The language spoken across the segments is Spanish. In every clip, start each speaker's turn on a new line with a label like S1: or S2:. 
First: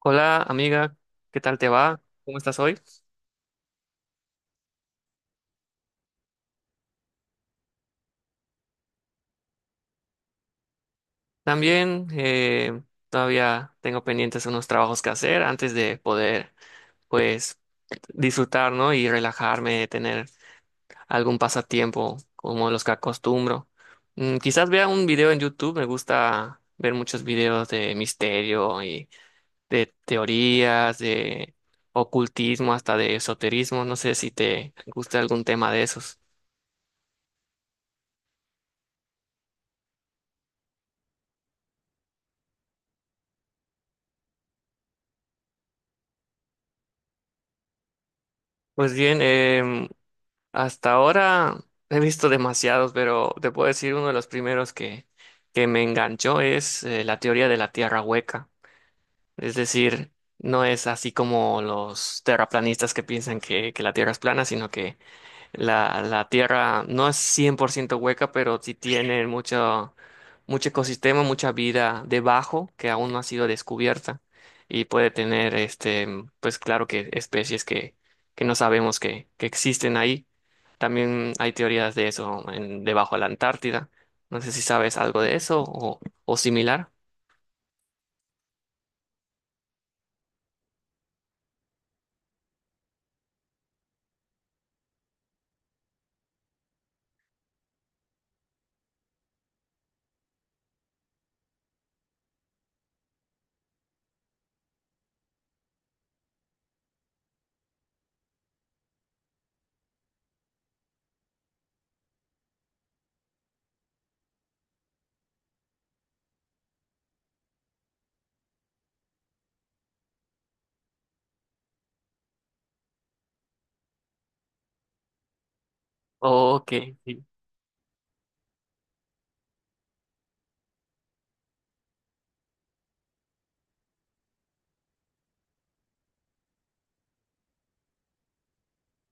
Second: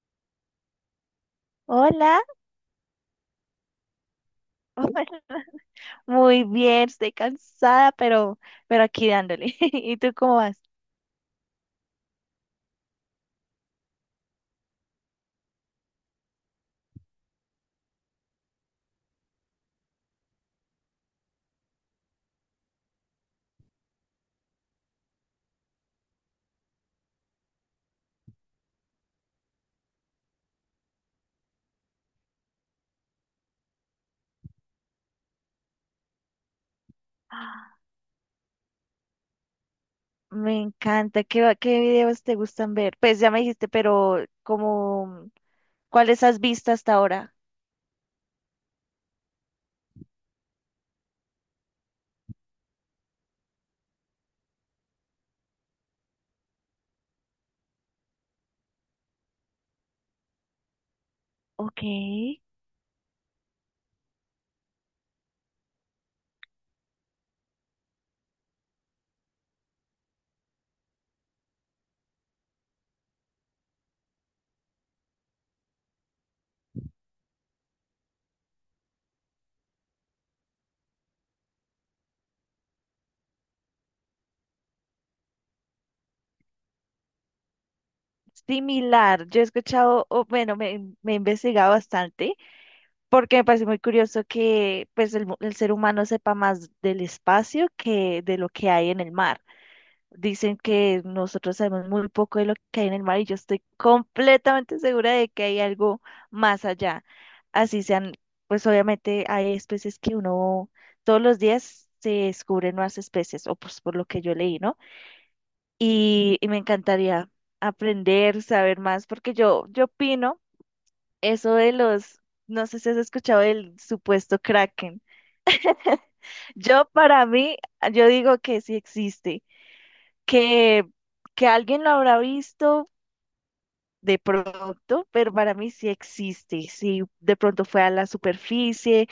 S1: Hola amiga, ¿qué tal te va?
S2: Hola,
S1: ¿Cómo estás hoy?
S2: hola, muy bien, estoy cansada, pero aquí dándole. ¿Y tú cómo vas?
S1: También todavía tengo pendientes unos trabajos que hacer antes de poder pues disfrutar, ¿no? Y relajarme, tener algún pasatiempo como los que acostumbro. Quizás vea un video en YouTube. Me gusta ver muchos videos de misterio y de teorías, de ocultismo, hasta de esoterismo. No sé si te gusta algún tema de esos.
S2: Me encanta. ¿Qué videos te gustan ver? Pues ya me dijiste, pero como, ¿cuáles has visto hasta ahora?
S1: Pues bien, hasta ahora he visto demasiados, pero te puedo decir uno de los primeros que me enganchó es la teoría de la tierra hueca. Es decir, no es así como
S2: Ok,
S1: los terraplanistas que piensan que la tierra es plana, sino que la tierra no es 100% hueca, pero sí tiene mucho, mucho ecosistema, mucha vida debajo que aún no ha sido descubierta y puede tener, este, pues claro que especies que no sabemos que existen ahí. También hay teorías de eso debajo de la Antártida. No sé si sabes algo de eso o similar.
S2: similar. Yo he escuchado, o bueno, me he investigado bastante porque me parece muy curioso que pues el ser humano sepa más del espacio que de lo que hay en el mar. Dicen que nosotros sabemos muy poco de lo que hay en el mar y yo estoy completamente segura de que hay algo más allá. Así sean, pues obviamente hay especies que uno todos los días se descubren nuevas especies, o pues por lo que yo leí, ¿no? Y me encantaría aprender, saber más, porque yo opino eso de los, no sé si has escuchado del supuesto Kraken.
S1: Ok.
S2: Yo para mí, yo digo que sí existe, que que alguien lo habrá visto, de pronto, pero para mí sí existe. Sí, de pronto fue a la superficie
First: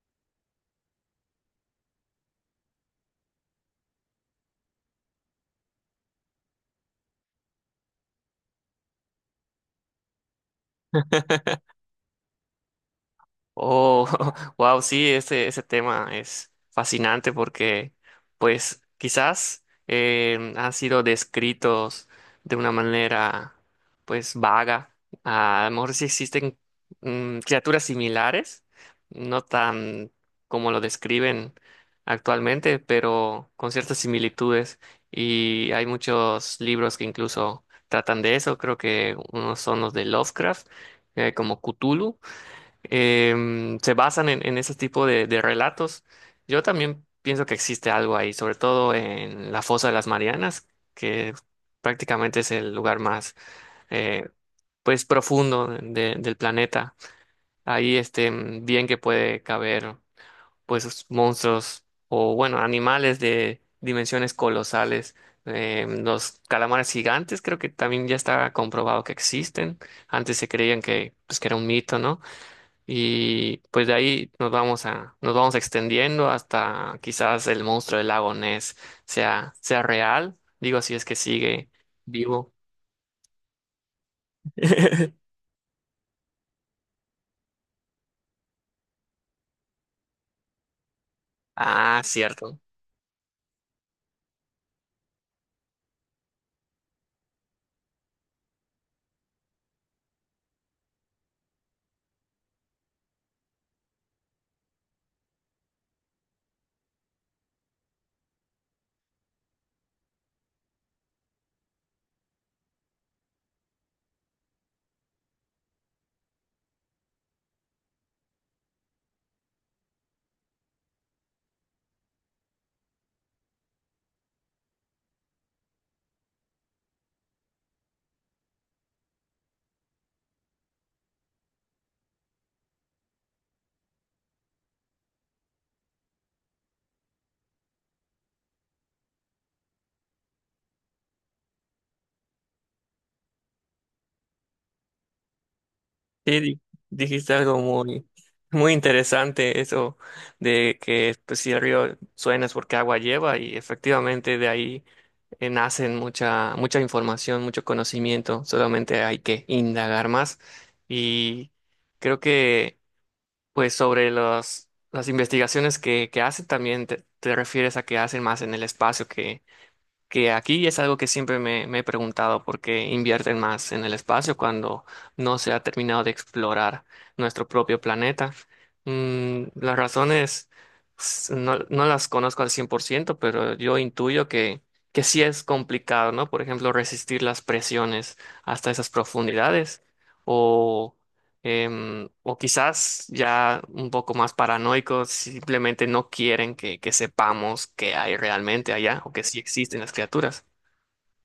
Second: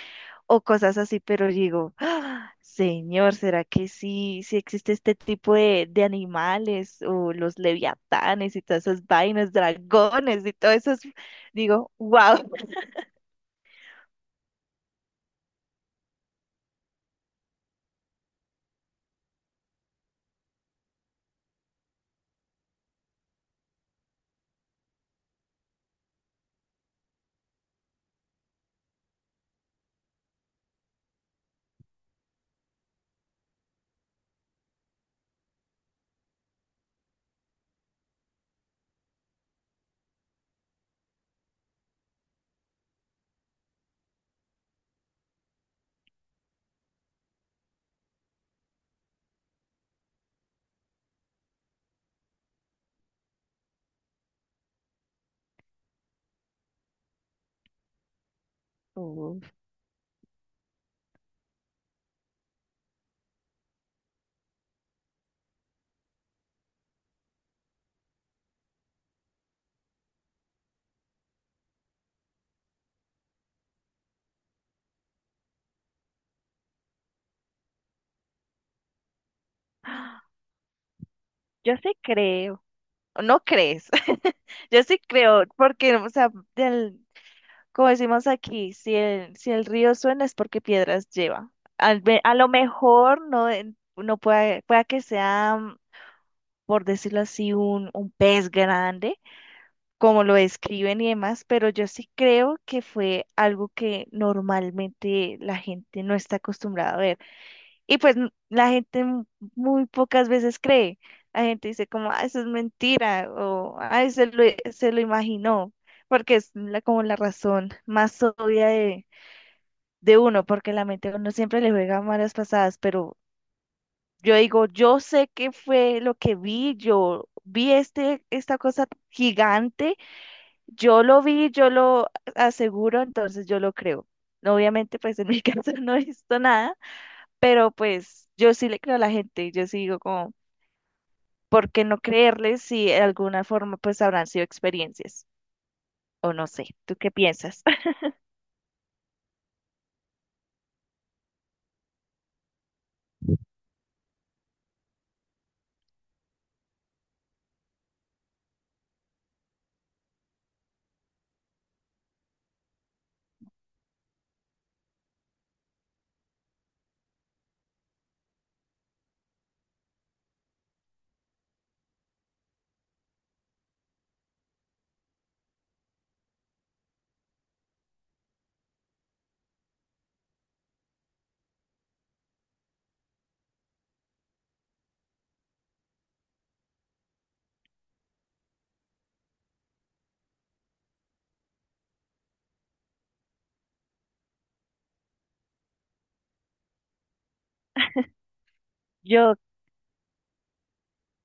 S2: o cosas así, pero digo, "Ah, señor, ¿será que sí existe este tipo de animales o los leviatanes y todas esas vainas, dragones y todo eso? Digo, wow."
S1: Oh, wow, sí, ese tema es fascinante porque, pues, quizás han sido descritos de una manera, pues, vaga. Ah, a lo mejor sí existen criaturas similares, no tan como lo describen actualmente, pero con ciertas similitudes. Y hay muchos libros que incluso tratan de eso. Creo que unos son los de Lovecraft, como Cthulhu se basan en ese tipo de relatos. Yo también pienso que existe algo ahí, sobre todo en la Fosa de las Marianas, que prácticamente es el lugar más eh, pues profundo del planeta. Ahí este bien que puede caber pues monstruos o bueno, animales de dimensiones colosales. Los calamares gigantes creo que también ya está comprobado que existen. Antes se creían que, pues, que era un mito, ¿no? Y pues de ahí nos vamos a, nos vamos extendiendo hasta quizás el monstruo del lago Ness sea, sea real. Digo, si es que sigue
S2: Yo sí
S1: vivo.
S2: creo. ¿O no crees? Yo sí creo, porque, o sea, del- Como decimos aquí, si el río suena es porque piedras lleva.
S1: Ah,
S2: A lo
S1: cierto.
S2: mejor no, no pueda que sea, por decirlo así, un pez grande, como lo describen y demás, pero yo sí creo que fue algo que normalmente la gente no está acostumbrada a ver. Y pues la gente muy pocas veces cree. La gente dice como, ah, eso es mentira, o ah, se lo imaginó, porque es la, como la razón más obvia de uno, porque la mente a uno siempre le juega malas pasadas, pero yo digo, yo sé qué fue lo que vi, yo vi esta cosa gigante, yo lo vi, yo lo aseguro, entonces yo lo creo. No, obviamente, pues en mi caso no he visto nada, pero pues yo sí le creo a la gente, yo sí digo como, ¿por qué no creerles si de alguna forma pues habrán sido experiencias? O
S1: Sí,
S2: no sé, ¿tú qué
S1: dijiste algo
S2: piensas?
S1: muy, muy interesante, eso de que pues, si el río suena es porque agua lleva, y efectivamente de ahí nacen mucha, mucha información, mucho conocimiento. Solamente hay que indagar más, y creo que pues sobre los, las investigaciones que hacen, también te refieres a que hacen más en el espacio que aquí, y es algo que siempre me, me he preguntado por qué invierten más en el espacio cuando no se ha terminado de explorar nuestro propio planeta. Las razones no, no las conozco al cien por ciento, pero yo intuyo que sí es complicado, ¿no? Por ejemplo, resistir las presiones hasta esas profundidades o o quizás ya un poco más paranoicos, simplemente no quieren que sepamos qué hay realmente allá o que
S2: Yo
S1: sí existen las criaturas.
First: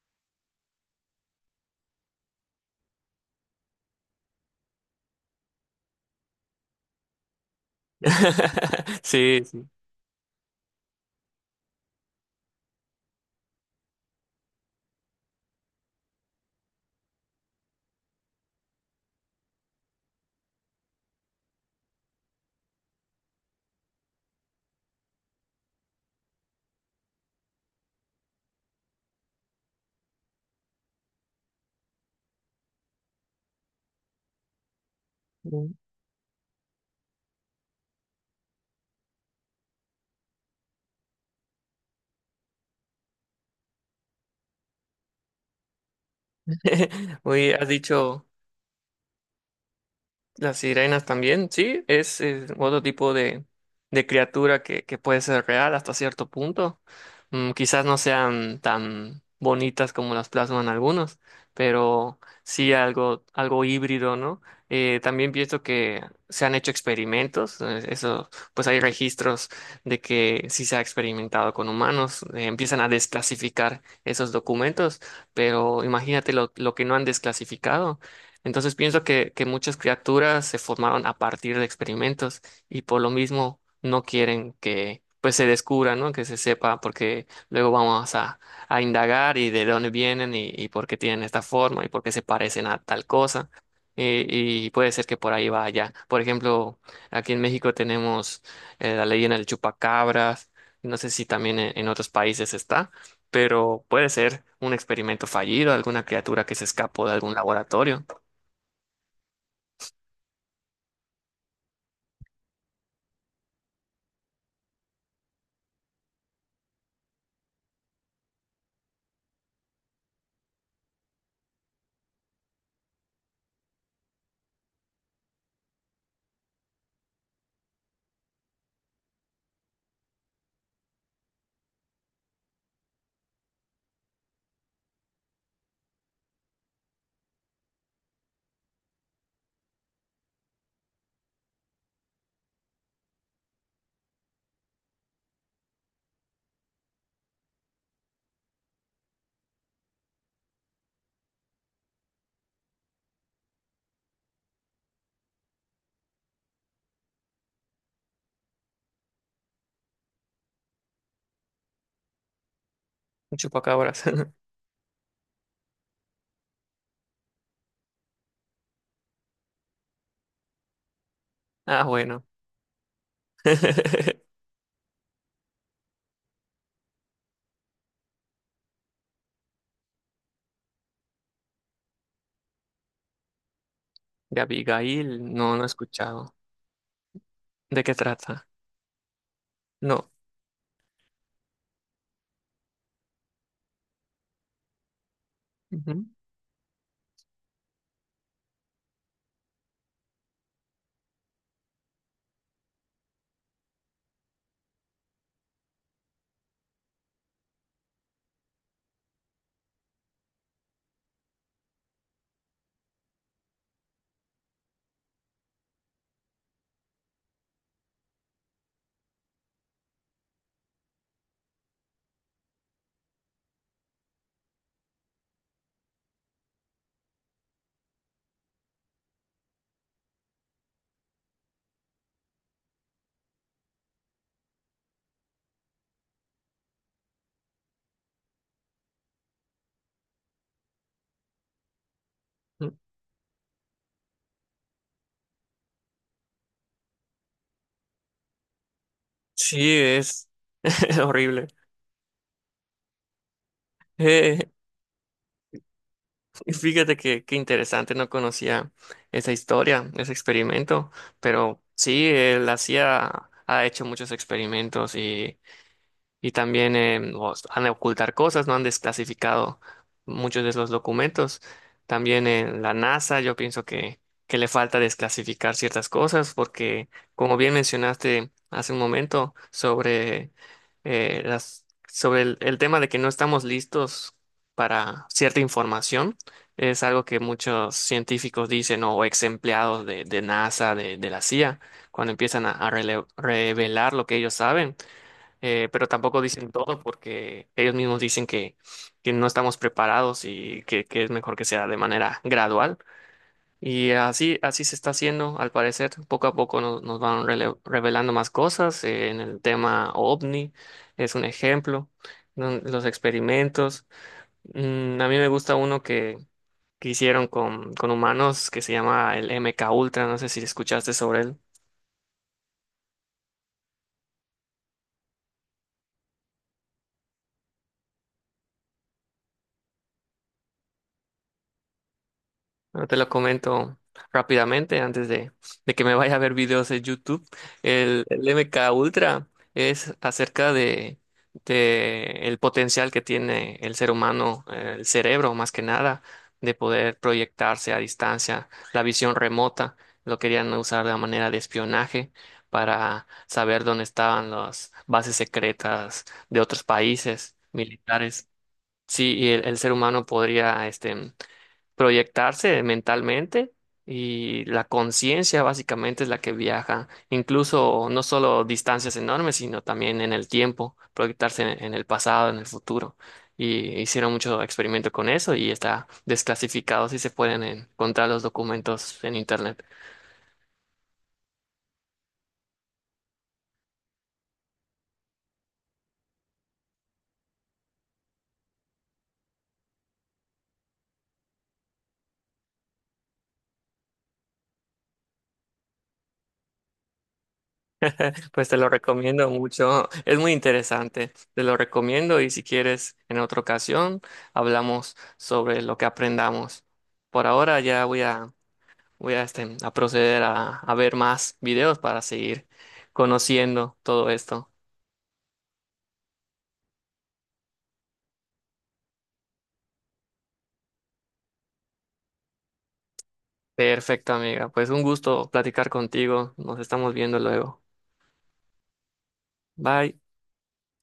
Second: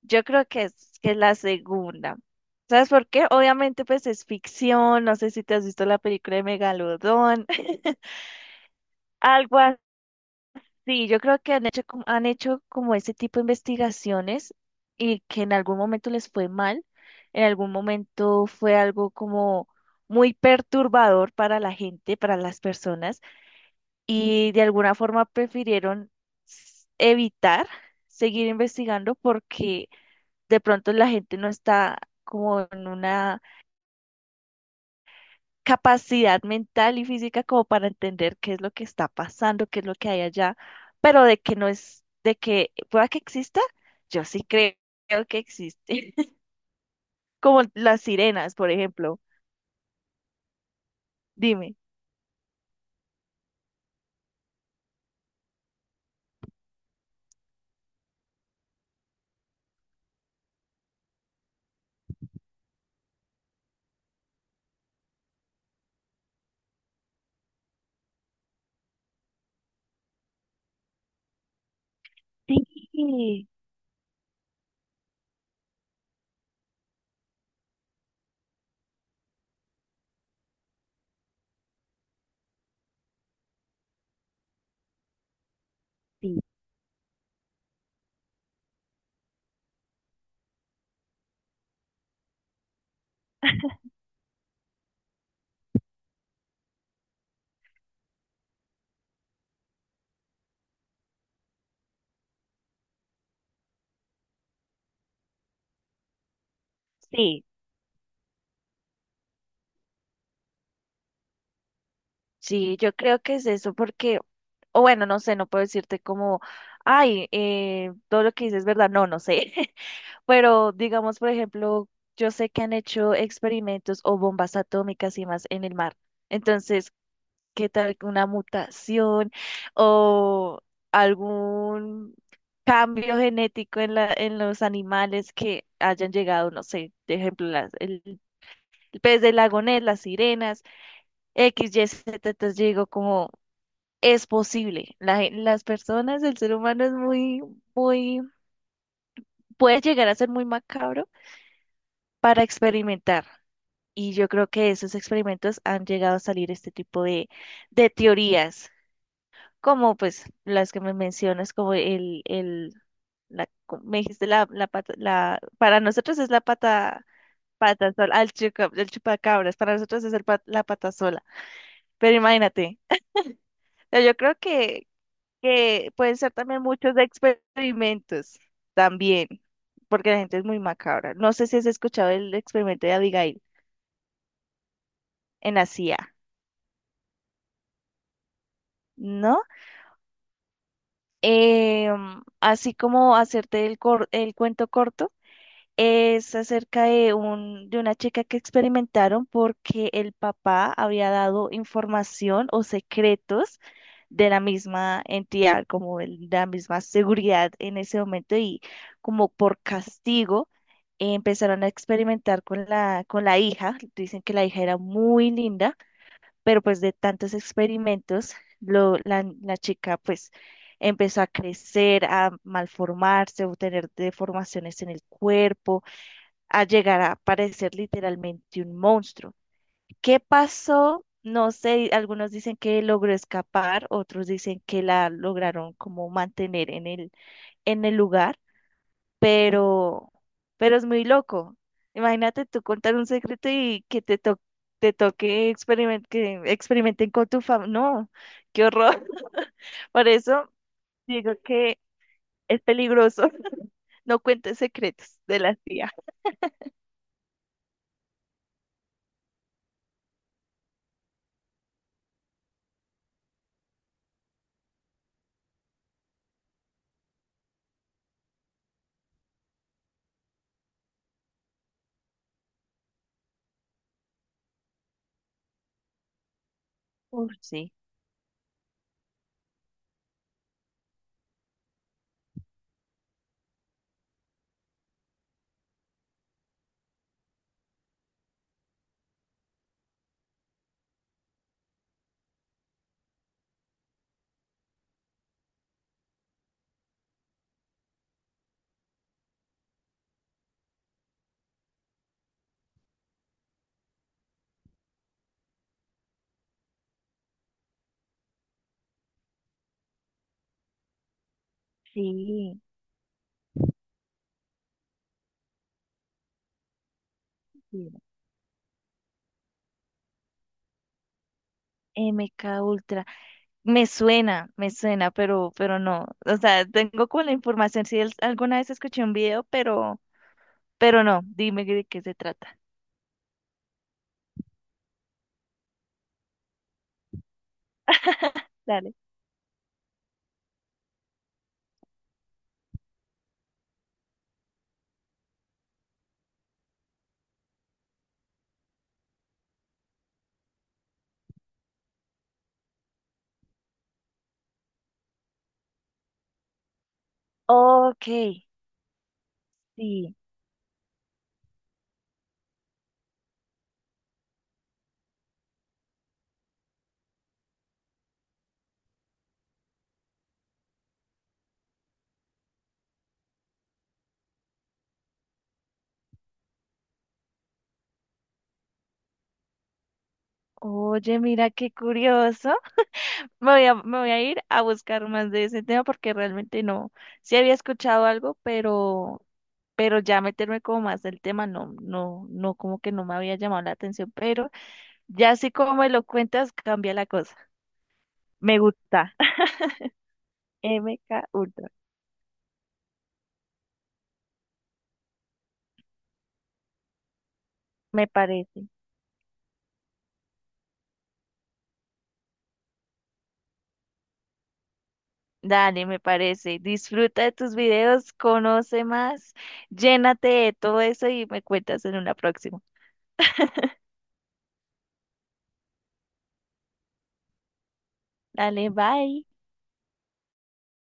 S2: Yo creo que es la segunda. ¿Sabes por qué? Obviamente, pues es ficción. No sé si te has visto la película de Megalodón.
S1: Sí,
S2: Algo
S1: sí.
S2: así. Yo creo que han hecho, han hecho como ese tipo de investigaciones y que en algún momento les fue mal. En algún momento fue algo como muy perturbador para la gente, para las personas. Y de alguna forma prefirieron evitar seguir investigando porque de pronto la gente no está como en una
S1: Mm.
S2: capacidad mental y física como para entender qué es lo que está pasando, qué es lo que hay allá, pero de que no es, de que pueda que exista, yo sí creo que existe.
S1: Oye,
S2: Como
S1: has
S2: las
S1: dicho...
S2: sirenas, por ejemplo.
S1: Las sirenas también,
S2: Dime.
S1: sí, es, otro tipo de criatura que puede ser real hasta cierto punto. Quizás no sean tan bonitas como las plasman algunos, pero sí algo, algo híbrido, ¿no? También pienso que se han hecho experimentos, eso, pues hay registros de que sí se ha experimentado con humanos.
S2: Sí,
S1: Empiezan a desclasificar esos documentos, pero imagínate lo que no han desclasificado. Entonces pienso que muchas criaturas se formaron a partir de experimentos, y por lo mismo no quieren que pues se descubra, ¿no? Que se
S2: sí,
S1: sepa, porque luego vamos a indagar y de dónde vienen y por qué tienen esta forma y por qué se parecen a tal cosa. Y puede ser que por ahí vaya. Por ejemplo, aquí en México tenemos la leyenda del chupacabras. No sé si también en otros países está, pero puede ser un experimento fallido, alguna criatura que se escapó de algún
S2: sí.
S1: laboratorio.
S2: Sí, yo creo que es eso porque, o bueno, no sé, no puedo decirte como, ay, todo lo que dices es verdad, no, no sé. Pero digamos, por ejemplo, yo sé que han hecho experimentos o bombas atómicas y más en el mar. Entonces, ¿qué tal que una mutación o algún cambio genético en los animales que hayan llegado, no sé, de ejemplo, el pez del lagonés, las sirenas, X, Y, Z, entonces yo digo como es posible. Las personas, el ser humano muy, puede llegar a ser muy macabro para experimentar. Y yo creo que de esos experimentos han llegado a salir este tipo de teorías, como pues las que me mencionas, como el
S1: Un
S2: me
S1: chupacabras.
S2: dijiste la, la pata, para nosotros es la pata, pata sola, ah, el chupacabras, para nosotros es la pata sola,
S1: Ah,
S2: pero
S1: bueno.
S2: imagínate, o sea, yo creo que pueden ser también muchos experimentos, también, porque la gente es muy macabra. No sé si has escuchado el experimento de Abigail
S1: De Abigail, no,
S2: en
S1: no he
S2: la CIA,
S1: escuchado. ¿De qué trata?
S2: ¿no?
S1: No.
S2: Así como hacerte el cuento corto,
S1: Ujú.
S2: es acerca de una chica que experimentaron porque el papá había dado información o secretos de la misma entidad, como de la misma seguridad en ese momento y como por castigo. Empezaron a experimentar con la hija. Dicen que la hija era muy linda pero pues de tantos experimentos, la chica pues empezó a crecer, a malformarse, a obtener deformaciones en el cuerpo, a llegar a parecer literalmente un monstruo. ¿Qué pasó? No sé, algunos dicen que logró escapar, otros dicen que la lograron como mantener en el lugar, pero, pero es muy loco. Imagínate tú contar un secreto y que te toque que experimenten con tu fam. No, qué horror.
S1: Sí,
S2: Por
S1: es
S2: eso digo
S1: horrible.
S2: que es peligroso. No
S1: Eh,
S2: cuentes secretos de la tía.
S1: Fíjate que qué interesante, no conocía esa historia, ese experimento, pero sí, él hacía, ha hecho muchos experimentos. Y también os han de ocultar cosas, no han desclasificado muchos de los documentos. También en la NASA, yo pienso que le falta desclasificar ciertas cosas porque,
S2: Uf,
S1: como bien
S2: sí,
S1: mencionaste hace un momento, sobre, las, sobre el tema de que no estamos listos para cierta información, es algo que muchos científicos dicen, ¿no? O ex empleados de NASA, de la CIA, cuando empiezan a revelar lo que ellos saben. Pero tampoco dicen todo porque ellos mismos dicen que no estamos preparados y que es mejor que sea de manera gradual. Y así, así se está haciendo, al parecer, poco a poco nos, nos van revelando más cosas. En el tema OVNI es un ejemplo, ¿no?
S2: sí.
S1: Los experimentos. A mí me gusta uno que hicieron con
S2: Sí.
S1: humanos que se llama el MK Ultra, no sé si escuchaste sobre él.
S2: MK Ultra. Me suena, pero no. O sea, tengo como la información. Si alguna vez escuché un video, pero no. Dime de qué se trata.
S1: Bueno, te lo comento rápidamente antes de que me vaya a ver videos de YouTube. El MK
S2: Dale.
S1: Ultra es acerca de el potencial que tiene el ser humano, el cerebro más que nada, de poder proyectarse a distancia, la visión remota. Lo querían usar de manera de espionaje para saber dónde estaban las bases secretas de otros países
S2: Ok.
S1: militares. Sí, y el ser humano
S2: Sí.
S1: podría este proyectarse mentalmente, y la conciencia básicamente es la que viaja, incluso no solo distancias enormes, sino también en el tiempo, proyectarse en el pasado, en el futuro. Y hicieron mucho experimento con eso y está desclasificado si se pueden encontrar los documentos en internet.
S2: Oye, mira qué curioso. Me voy a ir a buscar más de ese tema porque realmente no. Sí había escuchado algo, pero ya meterme como más del tema, no, no, no, como que no me había llamado la atención. Pero ya así como me lo cuentas, cambia la cosa.
S1: Pues te
S2: Me
S1: lo
S2: gusta.
S1: recomiendo mucho, es muy
S2: M
S1: interesante,
S2: K
S1: te lo
S2: Ultra.
S1: recomiendo, y si quieres en otra ocasión hablamos sobre lo que aprendamos. Por ahora ya voy
S2: Me
S1: a
S2: parece.
S1: voy a, este, a proceder a ver más videos para seguir conociendo todo esto.
S2: Dale, me parece. Disfruta de tus videos, conoce más, llénate de todo eso y me cuentas en una próxima.
S1: Perfecto, amiga. Pues un gusto platicar contigo. Nos estamos viendo luego.
S2: Dale, bye.
S1: Bye.